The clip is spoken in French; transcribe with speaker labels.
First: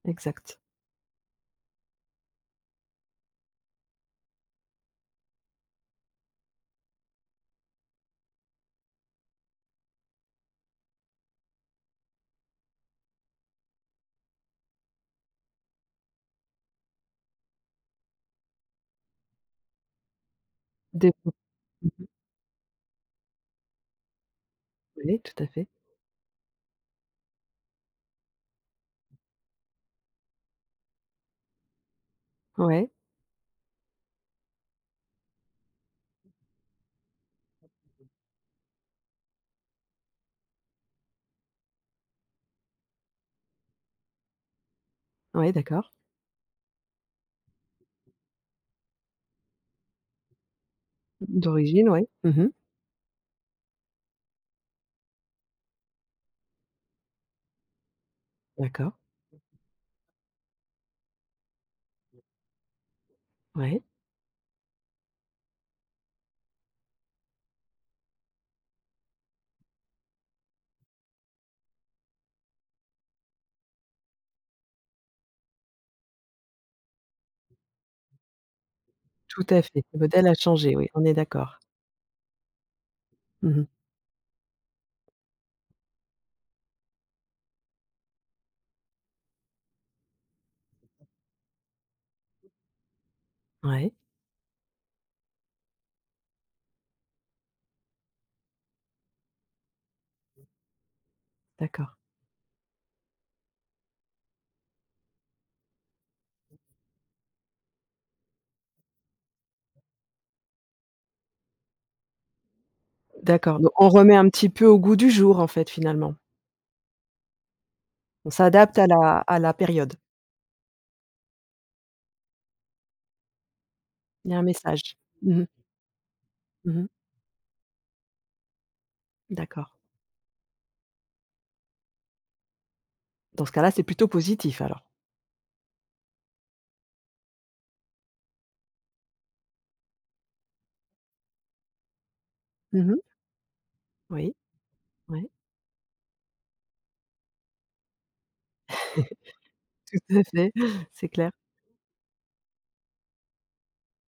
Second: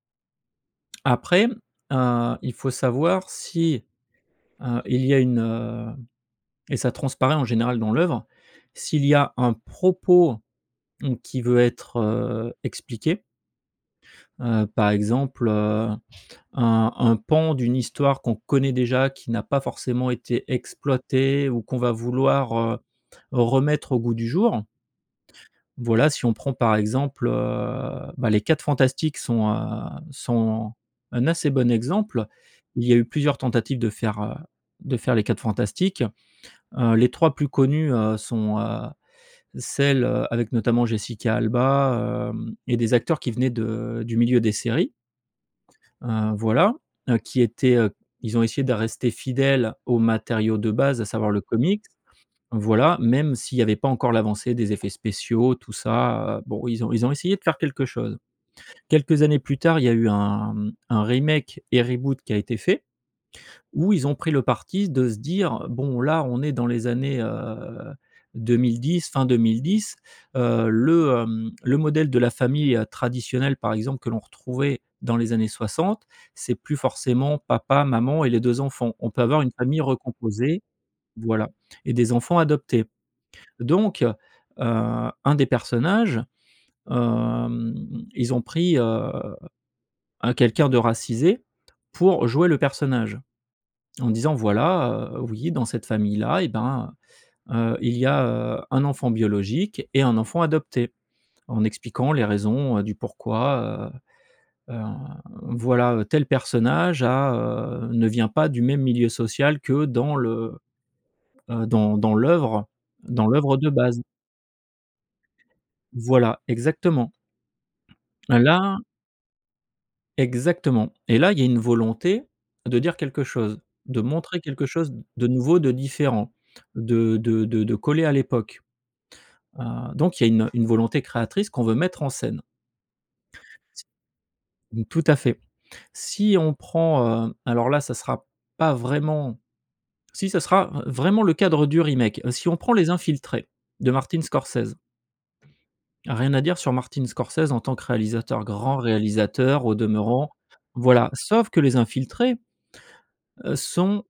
Speaker 1: Exact.
Speaker 2: Après, heu, il faut savoir si, heu, il y a une, heu, et ça transparaît, en général, dans l'œuvre, s'il y a un propos, mmh, qui veut être, heu, expliqué heu, par exemple, heu, un un pan d'une histoire qu'on connaît déjà, qui n'a pas forcément été
Speaker 1: Des po
Speaker 2: exploitée, ou qu'on
Speaker 1: mmh
Speaker 2: va
Speaker 1: mh.
Speaker 2: vouloir, heu, remettre au goût du jour.
Speaker 1: Ouais, tout à fait.
Speaker 2: Voilà, si on prend par exemple, heu, ben, Les 4 Fantastiques sont, heu, sont un assez bon exemple. Il
Speaker 1: Ouais.
Speaker 2: y a eu plusieurs tentatives de faire, heu, de faire Les 4 Fantastiques, heu, les 3 plus connues, heu, sont, heu, celles, heu, avec notamment Jessica Alba, hem, et des acteurs qui venaient de du milieu des séries
Speaker 1: Ouais, d'accord.
Speaker 2: heu, voilà, heu, qui étaient, heu, ils ont essayé de rester fidèles aux matériaux de base, à savoir le comics
Speaker 1: D'origine? Ouais, mmh mh.
Speaker 2: voilà, même s'il y avait pas encore l'avancée des effets spéciaux, tout ça, heu, bon, ils ont ils ont essayé de faire quelque chose.
Speaker 1: D'accord.
Speaker 2: Quelques années plus tard, il y a eu un un remake et reboot qui a été fait,
Speaker 1: Ouais.
Speaker 2: où ils ont pris le parti de se dire: «Bon, là, on est dans les années, heu, 2010, fin 2010, heu, le, hem, le modèle de la famille, heu, traditionnelle, par exemple, que l'on retrouvait dans les années 60, c'est plus forcément papa, maman et les 2 enfants. On peut avoir
Speaker 1: Tout
Speaker 2: une
Speaker 1: à
Speaker 2: famille
Speaker 1: fait, le modèle a
Speaker 2: recomposée
Speaker 1: changé, oui, on est
Speaker 2: voilà,
Speaker 1: d'accord.
Speaker 2: et des enfants adoptés»,
Speaker 1: Mmh mh.
Speaker 2: donc heu, un des personnages, hem, ils ont pris, heu, un quelqu'un de racisé pour jouer le personnage
Speaker 1: Ouais.
Speaker 2: en disant voilà, heu: «Oui, dans cette famille-là, eh ben, heu heu, il y a, heu, un enfant biologique et un enfant adopté», en
Speaker 1: D'accord.
Speaker 2: expliquant les raisons, heu, du pourquoi, heu heu, voilà, heu: «Tel personnage a, heu, ne vient pas du même milieu social que dans le, heu, dans dans l'œuvre dans l'œuvre
Speaker 1: D'accord,
Speaker 2: de
Speaker 1: donc on
Speaker 2: base».
Speaker 1: remet un petit peu au goût du jour, en fait, finalement?
Speaker 2: Voilà, exactement.
Speaker 1: On
Speaker 2: Et
Speaker 1: s'adapte
Speaker 2: là
Speaker 1: à la à la période?
Speaker 2: Exactement et là, il y a une volonté de dire quelque chose, de
Speaker 1: Il y a
Speaker 2: montrer
Speaker 1: un
Speaker 2: quelque chose
Speaker 1: message,
Speaker 2: de
Speaker 1: mmh mh.
Speaker 2: nouveau, de différent,
Speaker 1: Mmh mh.
Speaker 2: de de de de coller à l'époque, heu,
Speaker 1: D'accord.
Speaker 2: donc il y a une une volonté créatrice qu'on veut mettre en scène.
Speaker 1: Dans ce cas-là, c'est plutôt positif, alors?
Speaker 2: C'est tout à fait. Si on prend, heu, alors là, ça sera pas vraiment si ça sera vraiment le cadre du remake. Si on prend
Speaker 1: Mmh
Speaker 2: Les
Speaker 1: mh.
Speaker 2: Infiltrés de Martin
Speaker 1: Oui,
Speaker 2: Scorsese
Speaker 1: oui.
Speaker 2: rien à dire sur Martin Scorsese en tant que réalisateur, grand réalisateur au
Speaker 1: Tout à
Speaker 2: demeurant,
Speaker 1: fait, c'est
Speaker 2: voilà,
Speaker 1: clair.
Speaker 2: sauf que Les Infiltrés, heu, sont